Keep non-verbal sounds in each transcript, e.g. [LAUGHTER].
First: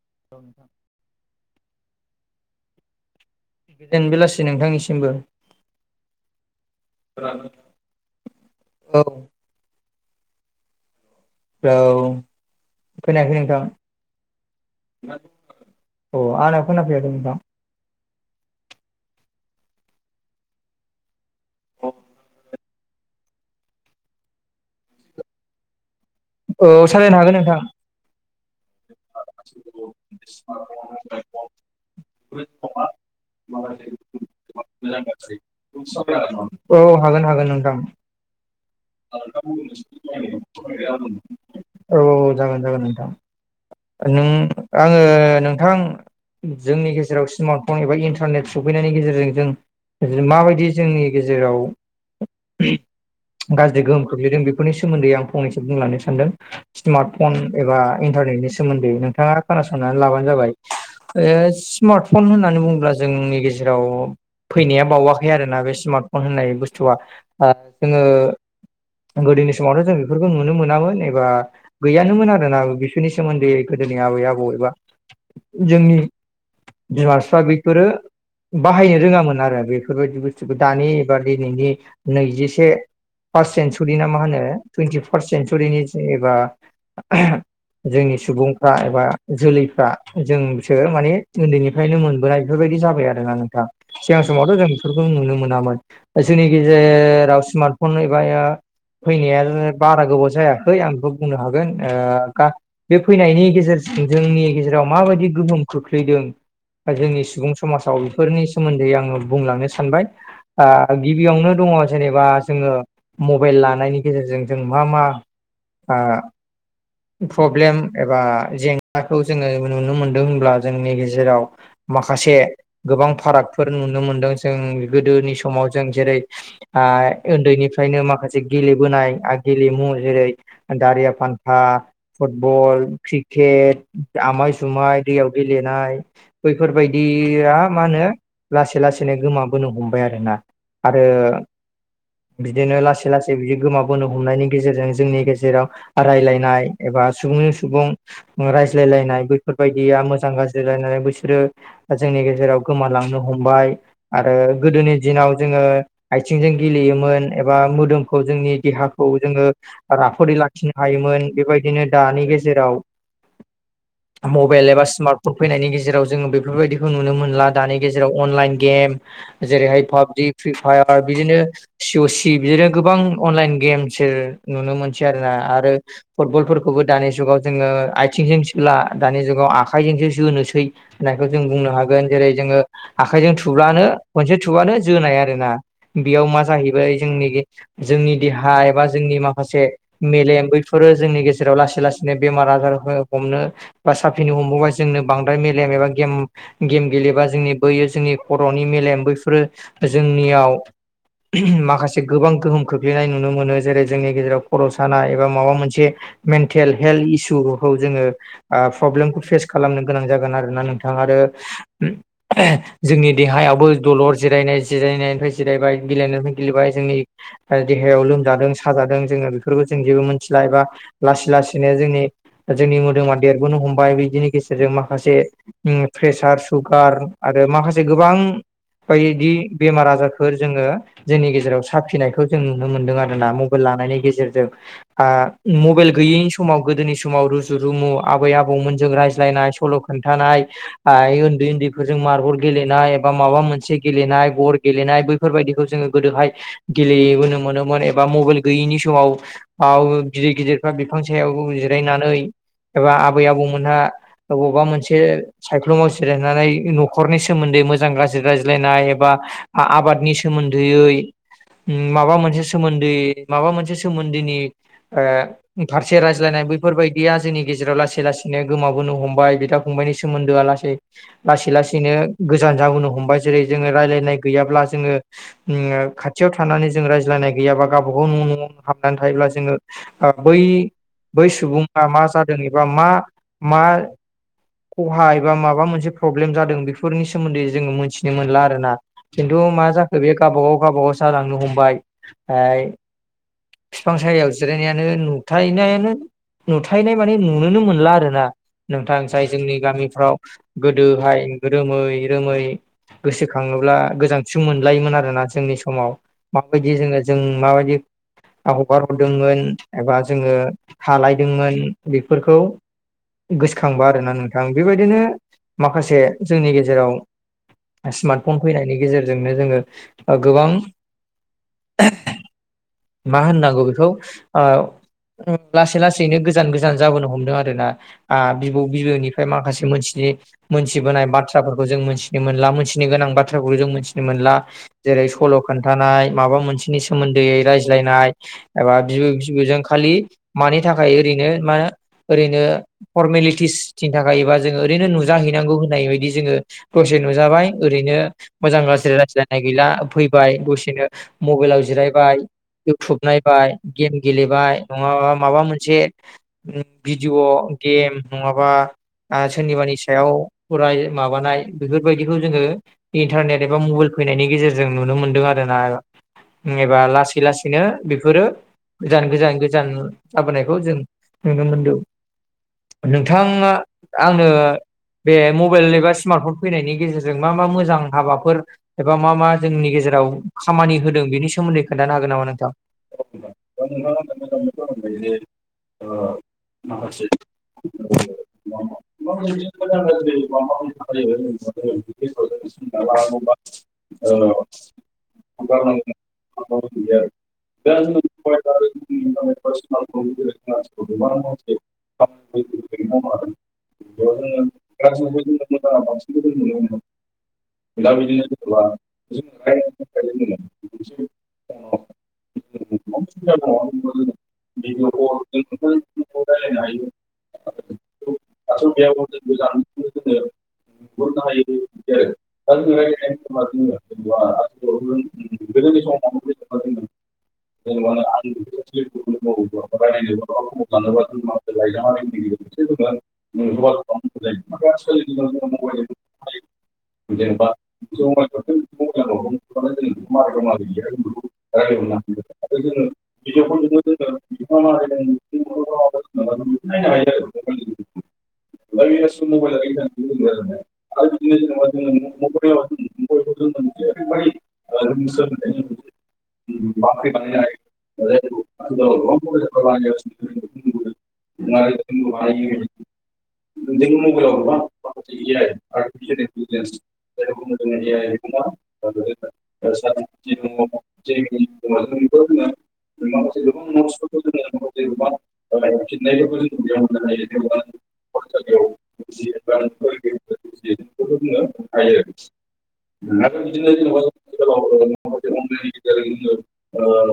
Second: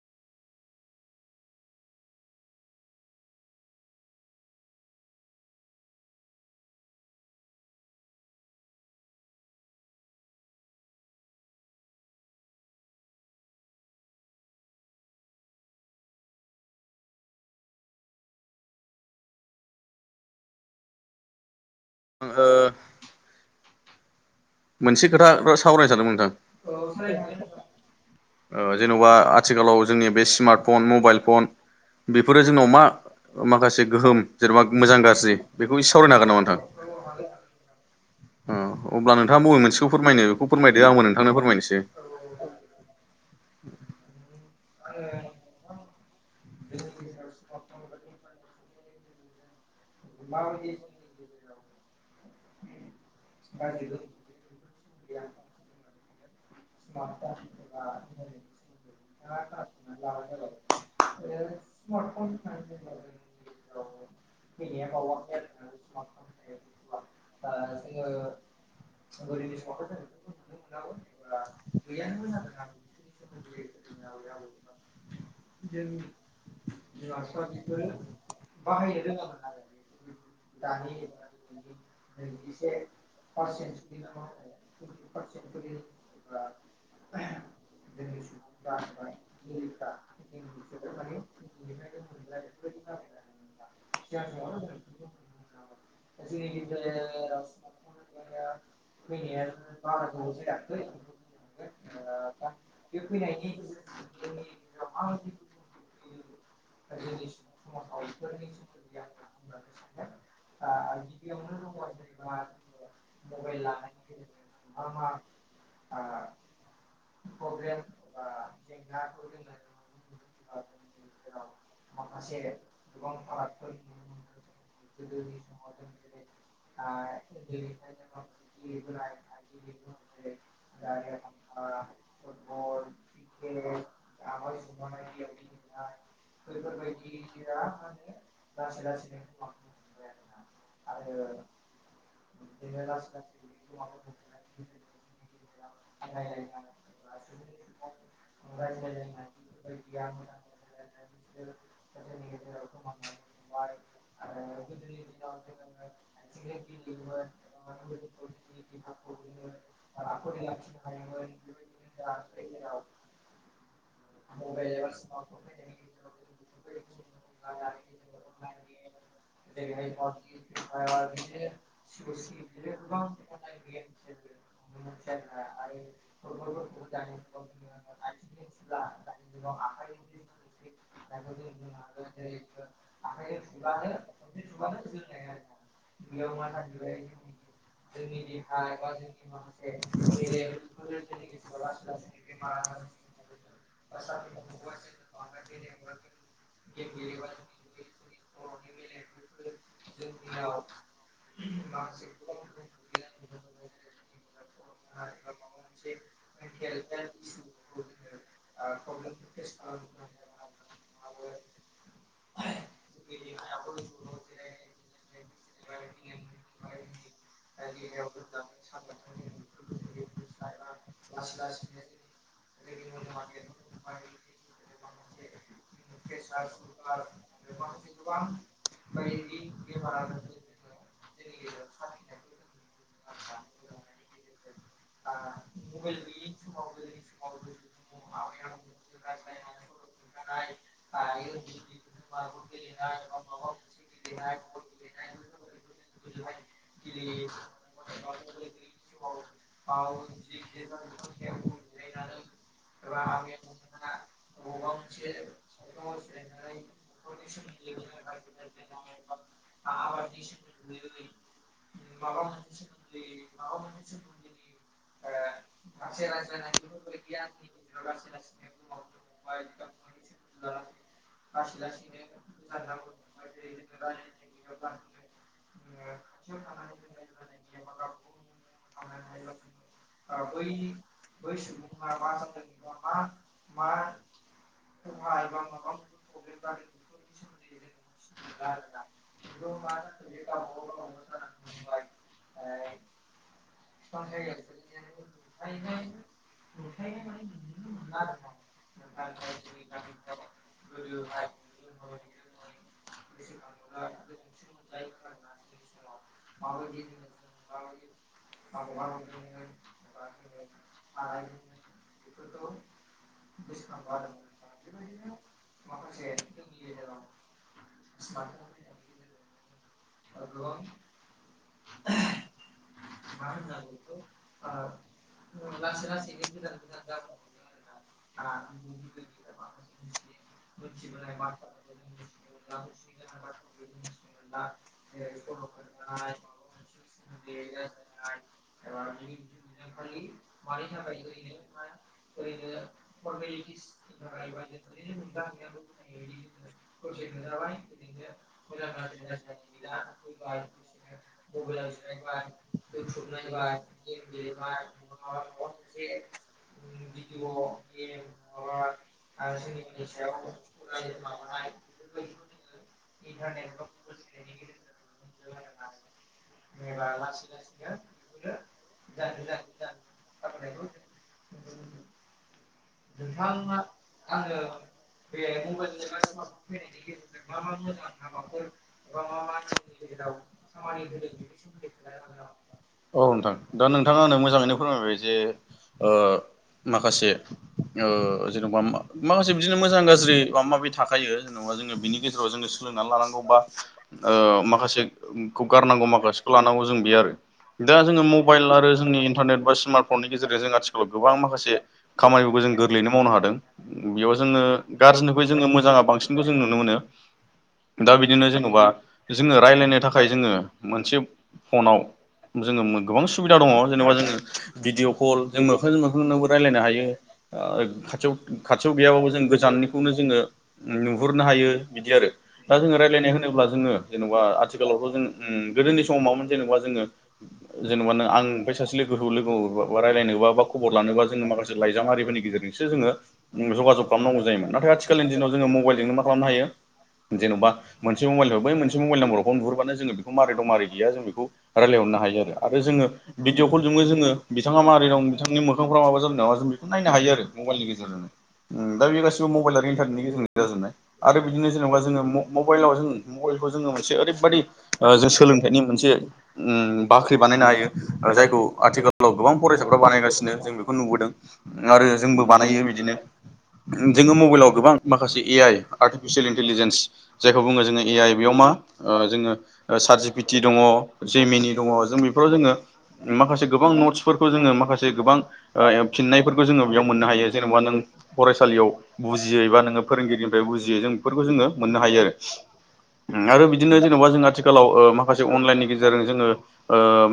[INAUDIBLE] बेलासि नोंथांनिसिमबो औ औ खोनायाखै नोंथां। अ आंना खोना फैयाखै नोंथां। ओ मोनसे खोथा सावरायनो सानदोंमोन। नोंथां औ सावरायनो हागोन नोंथां। जेन'बा आथिखालाव जोंनि बे स्मार्ट फन मबाइल फन बेफोरो जोंनाव मा माखासे गोहोम जेनेबा मोजां गाज्रि बेखौ इसे सावरायनो हागोन नामा नोंथां? औ हागोन हागोन नोंथां अ अब्ला नोंथांङा बबे मोनसेखौ फोरमायनो बेखौ फोरमायदो आंबो नोंथां। औ औ जागोन जागोन नोंथां। नों आङो नोंथां जोंनि गेजेराव सिमार्टफन एबा इन्टारनेट सफैनायनि गेजेरजों जों माबायदि जोंनि गेजेराव गाज्रि गोहोम खोख्लैदों बेनि सोमोन्दैं फंनैसो बुंलांनोसै। सिमारर्ट फन एबा इन्टारनेटनि सोमोन्दै नोंथांङा खोनासंनानै लाबानो जाबाय। सिमारट फन होननानै बुंङोब्ला जोंनि गेजेराव फैनाया बावाखै आरोोना बे सिमारट फन होननाय बुस्थुआ जोंङो गोदोनि समावथ' जों बेफोरखौ नुनो मोनामोन एबा एबा गैयानोमोन आरोना बिसोरनि सोमोन्दै गोदोनि आबै आबौ एबा जोंनि बिमा बिफा बेफोरो बाहायनो रोङामोन आरो बेफोरबायदि बुस्थुखौ दानि एबा दिनैनि नैजिसे फार्स्ट सन्सुरिनाा मा होनो टुइन्टि फार्स्ट सेनसुरिनि जेनबा जोंनि सुबुंफ्रा एबा जोलैफ्रा जोंसो माने उन्दैनिफ्रायनो मोनबोनाय। बेफोरबायदि जाबाय आरोना नोंथांङा सिगां समावथ' जों नुनो मोन जोंनि गेजेराव सिमारट फन एबा फैनाया बारा गोबाव जाया। आं बेखौ बुंनो हागोन बे फैनायनि गेजेर जोंनि गेजेराव माबायदि गोहोम खोख्लैदों दा जोंनि सुबुं समाजाव बेफोरनि सोमोन्दै आंङो बुंलांनो सानबाय गिबियावनो दंङो जेनेबा जोङो मबाइल लानायनि गेजेरजों जों मा मा ओ प्रब्लेम एबा जेंनाखौ जोंङो नुनो मोनदों होनब्ला जोंनि गेजेराव माखासे माखासे गोबां फारागफोर नुनो मोनदों जों गोदोनि समाव जों जेरै उन्दैनिफ्रायनो माखासे गेलेबोनाय गेलेमु जेरै दारिया फान फुटबल क्रिकेट आमाय सुमाय दैयाव गेलेनाय बैफोरबायदिया मा होनो लासै लासैनो गोमाबोनो हमबाय आरोना आरो बिदिनो लासै लासै बिदि गोमाबोनो हमनायनि गेजेरजों जों जेराव रायनाय बा सुबुंनि सुबुं रायज्लायलायनाय बेैफोरबायायदिया मोजां गाज्लायलायनानै बेसोरो जोंनि गेजेराव गोमालांनो हमबाय आरो गोदोनि दिनाव जोंङो जों गेलेयोमोन एबा मोदोमखौ जोंनि देहाखौ जोंङो राफोदै लाखिनो हायोमोन बेबायदिनो दानि गेजेराव [INAUDIBLE] मबाइल एबा सिमारट फन फैनायनि गेजेराव जोंङो बेफोरबायदिखौ नुनो मोनला दानि गेजेराव अनलाइन गेम जेरैहाय पाबजि फ्रि फायार बिदिनो सिअसि बिदिनो गोबां अनलाइन गेम नुनो मोनसै आरोना आरो फुटबलफोरखौबो दानि जुगाव जोंङो आथिंजों सोला दानि जुगाव आखाइजोंसो जोनोसै होन जों बुंनो होन जेरै जोङो आखजों थुब्लानो खसे थानो जोनाय आरोना बेयाव मा जैबाय ज जोंनि देहा एबा जोंनि माखासे मेलेम बैफोरो जोंनि गेजेराव लासै लासैनो बेमार आजार हमनो बा साफिनो हमबावा जोंनो बांद्राय मेलेम गेम गेलेबा जोंनि बैयो जोंनि ख'नि मेलेम बैफोरो जोंनियाव माखासे गोबां गोहोम खोख्लैनाय नुनो मोनो जेरै जोंनि खर सानाया एबा माबा मोनसे से मेनथेल हेल्थ इसु जोङो प्रब्लेमखौ फेस खालामनो गोनां जागोन आरोोना आरो जोंनि देहायावबो दलर जिरायनाय जिरायनायनिफ्राय जिरायबाय गेलेनाय गेलेबाय जोंनि देहायाव लोमजादों साजादों जो बे जबो मिथिला एबा लासै लासैनो जोंनि जोंनि मोदोमा देरबोनो हमबाय बिदिनि गेजेरजों माखासे प्रेसार सुगार आरो माखासे गोबां बायदि बेमार आजारफोर जोङो जोंनि गेजेराव साफिनायखौ जों नुनो मोनदों आरोना मबाइल लानानै नि गेजेरजों मबाइल गैयैनि समाव गोदोनि समाव रुजु रुमु आबै आबौमोनजों रायज्लायनाय सल' खोनथानाय थन्दै उन्दैफोरजों मारबल गेलेनाय एबा माबा मोनसे गेलेनाय बर गेलेनाय बैफोरबायदिखौ जो गोदोहाय गेलेबोनो मोनोमोन एबा मबाइल गैयैनि समाव ओ गिदिर गिदिरफ्रा बिफां सायाव जिरायनानै एबा आबै आबौमोनहा बबावबा मोनसे सायख्लुमाव जिरायनानै न'खरनि सोमोन्दै मोजां गाज्रि रायज्लायनाय एबा आबादनि सोमोन्दैयै माबा मोनसे सोमोन्दै माबा मोनसे सोमोन्दोनि फारसे रायज्लायनाय बैफोरबायदिया जोंनि गेजेराव लासै लासैनो गोमाबोनो हमबाय बिदा फंबायनि सोमोन्दो लाै लाै लासैनो गोजान जाबोनो हमबाय जेरै जोङ रायलायनाय गैयाब्ला जों खाथियाव थानानै जों रायज्लाय गैयाबा जोंगावब गाव न' न'आवनो हनानै थायोब्ला जोङो बै बै सुबुङा मा जादों एबा मा मा खहा एबा माबा मोनसे प्रब्लेम जादों बेफोरनि सोमोन्दै जोङो मोनथिनो मोनला आरो ना खिन्थु मा जाखो बे गावबागाव गावबागाव जालांनो हमबाय [INAUDIBLE] बिफां सायाव जिरायनायानो नुथायनायानो नुथायनाय माने नुनोनो मोनला आरो ना नोंथां जाय जोंनि गामिफ्राव गोदोहाय रोमै रोमै गोसोखाङोब्ला गोजानथ मोनलायोमोन आरोना जोंनि समाव माबायदि जोङो जों माबायदि हगार हरदोंमोन एबा जोङो खालायदोंमोन बेफोरखौ गोसोखांब आरोना नोंथां बेबायदिनो माखासे जोंनि गेजेराव स्मार्ट फन फैनायनि गेजेरजोंनो जोङो गोबां मा होननांगौ बेखौ लासै लासैनो गोजान गोजान जाबोनो हमदों आरो ना बिबौ बिबौनिफ्राय माखासे मोनथिनि मोनथिबोनाय बाथ्राफोरखौ जों मोनथिनो मोनला मोनथिनो गोनां बाथ्राफोरखौ जों मोनथिनो मोनला जेरै सल' खोन्थानाय माबा मोनसेनि सोमोन्दै रायजो बुजायलायनाय एबा बिबौ बिबौजों खालि मानि थाखाय ओरैनो मा ओरैनो फरमेलिटिसनि थाखायबा जोङो ओरैनो नुजाहैनांगौ होननाय बायदि जोङो दसे नुजाबाय ओरैनो मोजां रज्लाय रायज्लायनाय गैला फैबाय दसेनो मबाइलाव जिरायबाय इउटुब नायबाय गेम गेलेबाय नङाबा माबा मोनसे भिडिअ गेम नङाबा सोरनिबानि सायाव फराय माबानाय बेफोरबायदिखौ जोङो इन्टारनेट एबा मबाइल फैनाय जों नुनो मोनदों आरो एबा लासै लासै बेफोरो गोजान गोजान गोजान जाबोनायखौ जों नुनो मोनदों नोंथाङा आंनो बे मबाइल एबा स्मार्टफन फैनायनि गेजेरजों मा मा मोजां हाबाफोर एबा मा मा जोंनि गेजेराव जेराव खामानि होदों बिनि सोमोन्दै खोन्थानो हागोन नामा नोंथां औ नोंथां दा नोंथाङा आंनो मोजाङैनो फोरमायबाय जे ओ माखासे जेन'बा माखासे बिदिनो मोजां गाज्रि माबा जेनेबा माबि थाखायो जेनेबा जोङो बिनि गेजेराव जो सोलोंना लानांगौ बा माखासेखौ गारनांगौ माखासेखौ लानांगौ जों बे आरो दा जोङो मबाइल आरो जोंनि इन्टारनेट बा स्मार्ट फननि गेजेरजों जों आथिखालाव गोबां माखासे खामानि जों गोरलैनो मावनो हादों बेयाव जोङो गाज्रिनिफ्राय जोङो मोजाङा बांसिनखौ जों नुनो मोनो दा बिदिनो जेन'बा जोङो रायलायनो थाखाय जोङो मोनसे फनाव जोङो गोबां सुबिदा दङ जेनेबा जोङो भिडिअ कल जों मोखांजों मोखांनोबो रायलायनो हायो खाथियाव खाथियाव गैयाबाबो जों गोजाननिखौनो जोङो नुहरनो हायो बिदि आरो दा जोङो रायलायनाय होनोब्ला जोङो जेनेबा आथिखालावथ' जों गोदोनि समाव माबामोन जेनेबा जोङो जेनेबा नों आं ओमफ्राय सासे लोगोखौ लोगो रायलायनोबा बा खबर लोनोबा जों माखासे लाइजाम आरिफोरनि गेजेरजोंसो जों जगा जग खालामनांगौ जायोमोन नाथाय आथिखालनि दिनाव जोङो मबाइलजोंनो मा खालामनो हायो जेन'बा मोनसे मबाइल बै मोनसे मबाइल नाम्बावनो नुहरबानो जो बे मारै दं मारै गया जों बे रायलाय हरनो मोननो हायो आरो जोङो भिदिअ कल जोंबो जोङो बिथाङा मारै दं बिथांनि मोखांफोरा माबा जादों नामा जों बेखौ नायनो हायो आरो मबाइलनि गेजेरजोंनो दा बे गासिबो मबाइल आरो इन्टारनेटनि गेजेरजों जाजोबनाय आरो बिदिनो जेनेबा जोङो मबाइलाव जों म खौ मोनसे ओरैबायादि सोंलोंथाइनि मोनसे बाख्रि बानायनो हायो जायखौ आथिखालाव गोबां फरायसाफ्रा बानायगासिनो जों बेखौ नुबोदों आरो [INAUDIBLE] जोंबो बानायो बिदिनो जोङो मबाइलाव गोबां माखासे ए आइ आर्टिफिसियेल इन्टिलिजेन्स जायखौ बुङो ए आइ बेयाव मा जोङो सार्टजिफिटि दङ जेमिनि दङ जों बेफोराव जोङो माखासे गोबां नट्सफोरखौ जोङो माखासे गोबां फिननायफोरखौ जोङो बेयाव मोननो हायो जेनेबा नों फरायसालियाव बुजियै बा नोङो फोरोंगिरिनिफ्राय बुजियो जों बेफोरखौ जोङो मोननो हायो आरो बिदिनो जेनेबा जों आथिखालाव माखासे अनलाइननि गेजेर जोङो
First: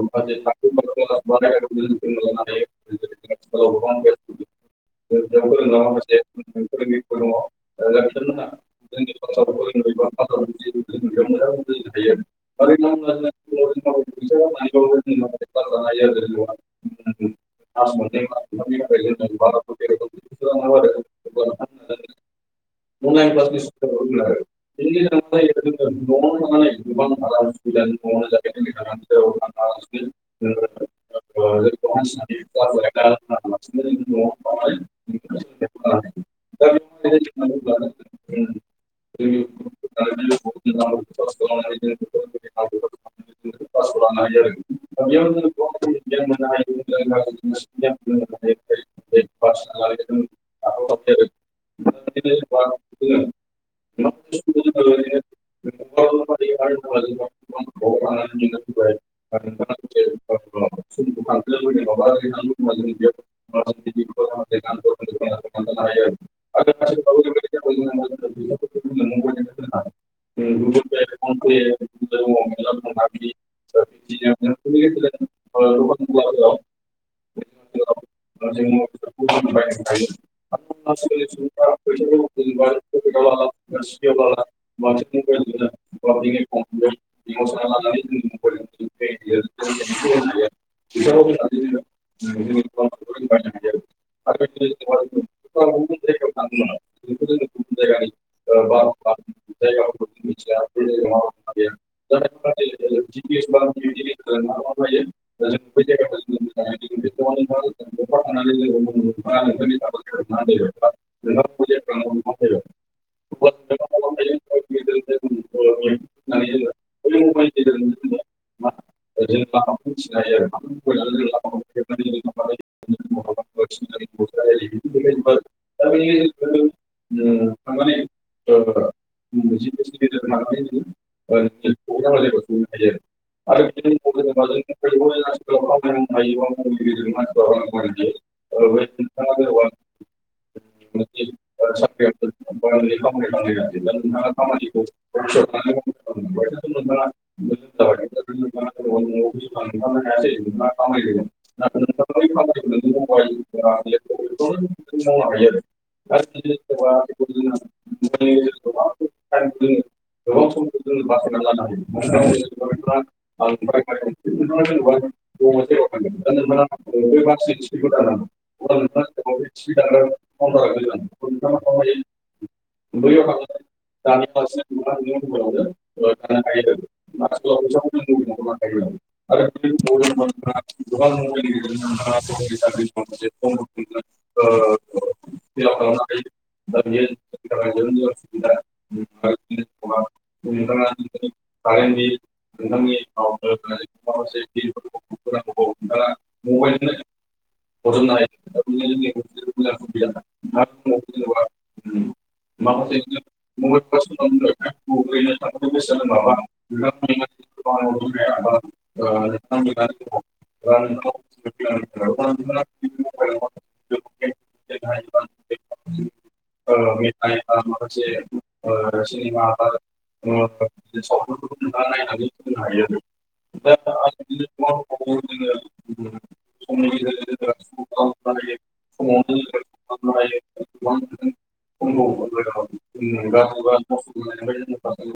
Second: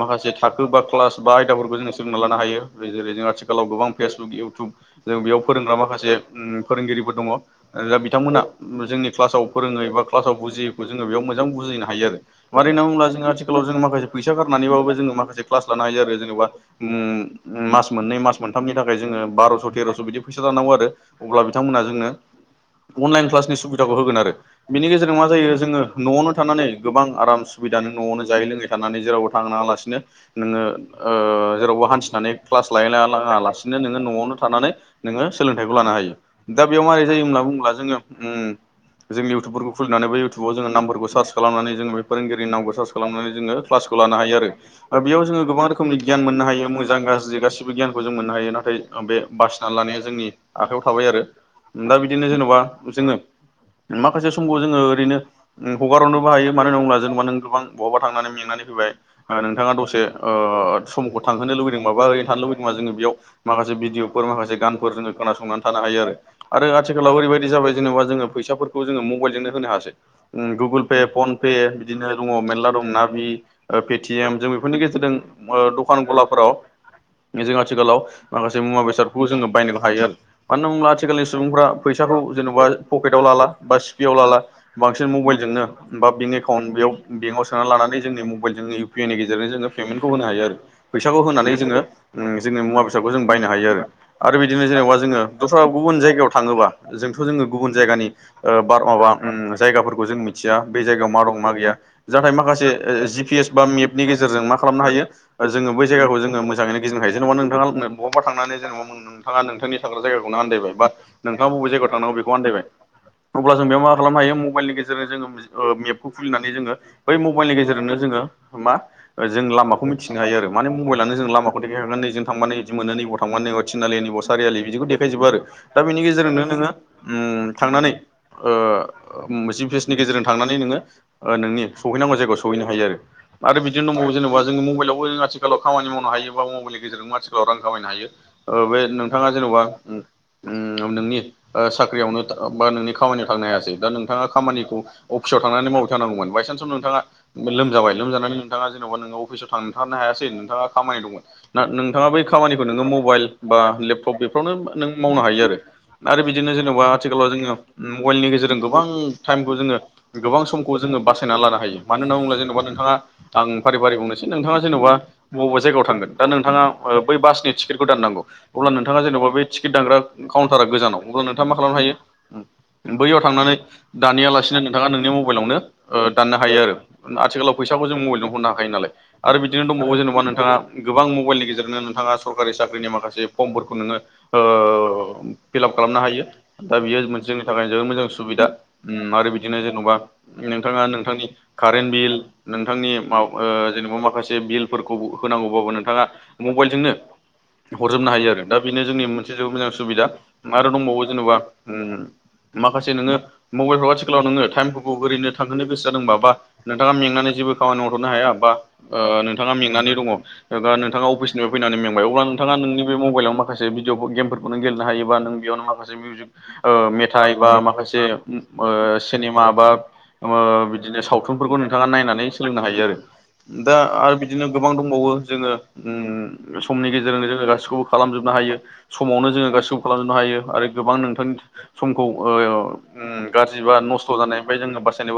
माखासे थाखो बा क्लास बा आयदाफोरखौ जों सोलोंना लानो हायो जेरै जों आथिखालाव गोबां फेसबुक इउटुब जों बेयाव फोरोंग्रा माखासे फोरोंगिरिफोर दङ दा बिथांमोना जोंनि क्लासाव फोरों एबा क्लासाव बुजियैखौ जोङो बेयाव मोजां बुजिनो हायो आरो मानो होनना बुङोब्ला फैसा गारनानैबो जोङो माखासे क्लास लानो हायो आरो जेनेबा ओम मास मोननै मास मो मोनथामनि थाखाय जोङो बार'स' तेर'स' बिदि फैसा जानांगौ आरो अब्ला बिथांमोना जोंनो अनलाइन क्लासनि सुबिदाखौ होगोन आरो बेनि गेजेरजों मा जायो जोङो न'आवनो थानानै गोबां हायो आराम सुबिदानो न' न'आवनो जयै लोङै थानानै जेरावबो थांनांआलासिनो नोङो ओ जेरावबो हान्थिनानै क्लास [UNINTELLIGIBLE] सिनो नोङो न'आव थानानै नोङो सोलोंथाइखौ लानो हायो दा बेयाव माबारै जायो होनना बुङोब्ला जोङो जों इउटुबफोरखौ खुलिनानै बे इउटुबाव जो नामफोरखौ सार्च खालामनानै जो बे फोरोंगिरिनि नामखौ सार्स खालाम नानै जोङो क्लासखौ लानो हायो आरो बेयाव जोङो गोबां रोखोमनि गियान मोननो हायो मोजां गाज्रि गासिबो गियान खौ जों मोननो हायो नाथाय बे बासिना लानाया जोंनि आखायाव थाबाय आरो दा बिदिनो जेन'बा जोङो माखासे समखौ जोङो ओरैनो हगार हरनोबो हायो मानो होनोब्ला जों जेनबा नों गोबां बहाबा थांनानै मेंनानै फैबाय नोंथाङा दसे समखौ थांहोनो लुबैदोंबा बा ओरैनो थांहोनो लुबैदोंबा जोङो बेयाव माखासे भिदअफोर माखासे गानफोर जोङो खोनासंनानै थानो हायो आरो आथिखालाव ओरैबायदि जाबाय जेनेबा जोङो फैसा फोरखौ जोङो मबाइजोंनो होनो हासै ओम आरो गुगुल पे फन पे बिदिनो दङ मा बि पे टि एम जों बेफोरनि गेजेरजों दखान गलाफोराव जों आथिखालाव माखासे मुवा बेसादफोरखौ जोङो बायनो हायो आरो मानो होनना बुङोब्ला आथिखालनि सुबुंफ्रा फैसाखौ जेन'बा पकेटआव ला ला बा सिफियाव लाला बांसिन मबाइलजोंनो बें एकाउन्ट बेयाव बेंकआव सोना लानानै जोंनि मबाइलजों इउ पि आइ नि गेजेरजों जोेङो‌ पेमेन्टखौ होनो हायो आरो फैसाखौ होनानै जोङो ओ जोङो मुवा बेसाद खौ जों बायनो हायो आरो बिदिनो जेनेबा जोङो दस्रा गुबुन जायगायाव थाङोबा जोंथ' जोङो गुबुन जायगानि ओ बार माबा उम जायगाफोरखौ जों मिथिया बे जायगायाव मा दं मा गैया जाथाय माखासे जि पि एस बा मेपनि गेजेरजों मा खालामनो हायो जोङो बै जायगाखौ जोङो मोजाङैनो गिदिंनो हायो जेन'बा नोंथाङा हम बहाबा थांनानै जेन'बा नोंथाङा नोंथांनि थाग्रा जायगाखौनो आन्दबाय बा नोंथाङा बबे जायगायाव थांनांगौ बेखौ आनदायबाय अब्ला जों बेयाव मा खालामनो हायो मबाइलनि गेजेरजों जोङो ओ मेपखौ खुलिनानै जोङो बै मबाइलनि गेजेरजोंनो जोङो मा जों लामाखौ मिनथिनो हायो आरो माने मबाइलानो जों लामाखौ देखाय यखागोन नैजों थांबानो नै मोनो नैबाव थांबा थिनालि नैबाव सारिआलि बिदिखौ देखायजोबो आरो दा बेनि गेजेरजोंनो नोङो थां थांनानै ओ जि पि एस नि गेजेरजों थांनानै नोङो नोंनि सैहैनांगौ जायगायाव सहैनो हायो आरो बिदिनो दंबो जेनेब जों मबाइलावबो खामानि आथिखालाव खामानि मावनो हायोबा मबाइलनि गेजेरजों आथिखालाव रां खामायनो हायो ओ बे नोंथाङा जेन'बा ओ नोंनि साख्रियावनो बा नोंनि बाहेरानि खामानि खामानियाव थांनो थांनाया हायासै दा नोंथाङा खामानिखौ अपि आव थांनानै मावहैथारनांगौ बायसान्साव नोंथाङा लोमजाबाय लोजानानै नोंथाङा जेन'बा न'आव अफिसाव फैसा थांथारनो ओंखारनो हायासै नोंथाङा मा खामानि दङ खामायदों ना नाथाय नोंथां नोंथाङा बै खामानिखौ नोङो मबाइल बा जोङो लेपटप बेफोरावनो नों मावनो हायो आरो आरो बिदिनो जेनेबा आथि खालाव जोङो मबाइलनि गेजेरजों गोबां टाइमखौ जोङो गोबां समखौ जोङो बासायना लानो हायो मानो सम होनना बुङोब्ला जेन'बा नोंथाङा आं फारि फारि बुंनोसै नोंथाङा जेबा बबे जाय गायाव लायो थांगोन दा मानोना नोंथाङा बबेबा जायगायाव थांगोन दा बै बासनि टिकेखौ दाननांगौ अब्ला बाथ'फ्रा नोंथाङा नोंथां जेन'बा बे टिकेट दानग्रा काउनटारा गोजानाव अब्ला नोंथाङा मा खालामनो हायो बैयाव थांनानै दानैयालासिनो नोंथाङा नोंनि मबाइलावनो ओ दाननो हायो आरो आथिखालाव फैसाखौ जों मबाइलजों हरनो हाखायो नालाय आरो बिदिनो दंबावो जेन'बा नोंथाङा गोबां मबाइलनि [UNINTELLIGIBLE] गेजेरजोंनो नोंथाङा सरकारि साख्रिनि माखासे फर्मफोरखौ नोङो ओ फिलाप खालामनो हायो। दा बियो मोनसे जोंनि थाखाय जोबोद गेजेरजों मोजां सुबिदा ओम आरो बिदिनो जेन'बा नोंथां नोंथाङा नोंथांनि कारेन्ट कारेन्टनि बिल नोंथांनि मा जेनेबा माखासे बिलफोरखौ होनां गौबाबो नोंथाङा मबाइलजोंनो हरजोबनो हायो आरो दा बेनो जोंनि मोनसे जोबोद मोजां सुबिदा आरो दंबावो जेन'बा ओम हायो माखासे नोङो मबाइलफ्राव आथिखालाव नोङो टाइमफोरखौ ओरैनो गुबैनो थांहोनो थाखो गोसो जादोंबा बा नोंथाङा मेंनानै जेबो खामानि बोसोराव मावथ'नो हाया बा नोंथाङा मेंनानै दङ दा नोंथाङा अफिस फैनानै मेंबाय अब्ला नोंथाङा नोंनि बे मबाइलाव माखासे भिडिय गेमफोरखौनो गेलेनो हायोबा नों बेयावनो माखासे मिउजिक ओ मेथाइ बा माखासे ओ सिनेमा बा ओ बिदिनो सावथुनफोरखौ नोंथाङा नायनानै सोलोंनो हायो आरो दा आरो बिदिनो गोबां दंबावो जोङो उम समनि गेजेरजोंनो जोङो गासिखौबो खालामजोबनो हायो समावनो फुङावनो जोङो गासिखौबो खालामजोबनो हायो आरो गोबां नोंथांनि समखौ फुंखौ ओ गाज्रि बा नस्थ' जानायनिफ्राय जोङो बासायनोबो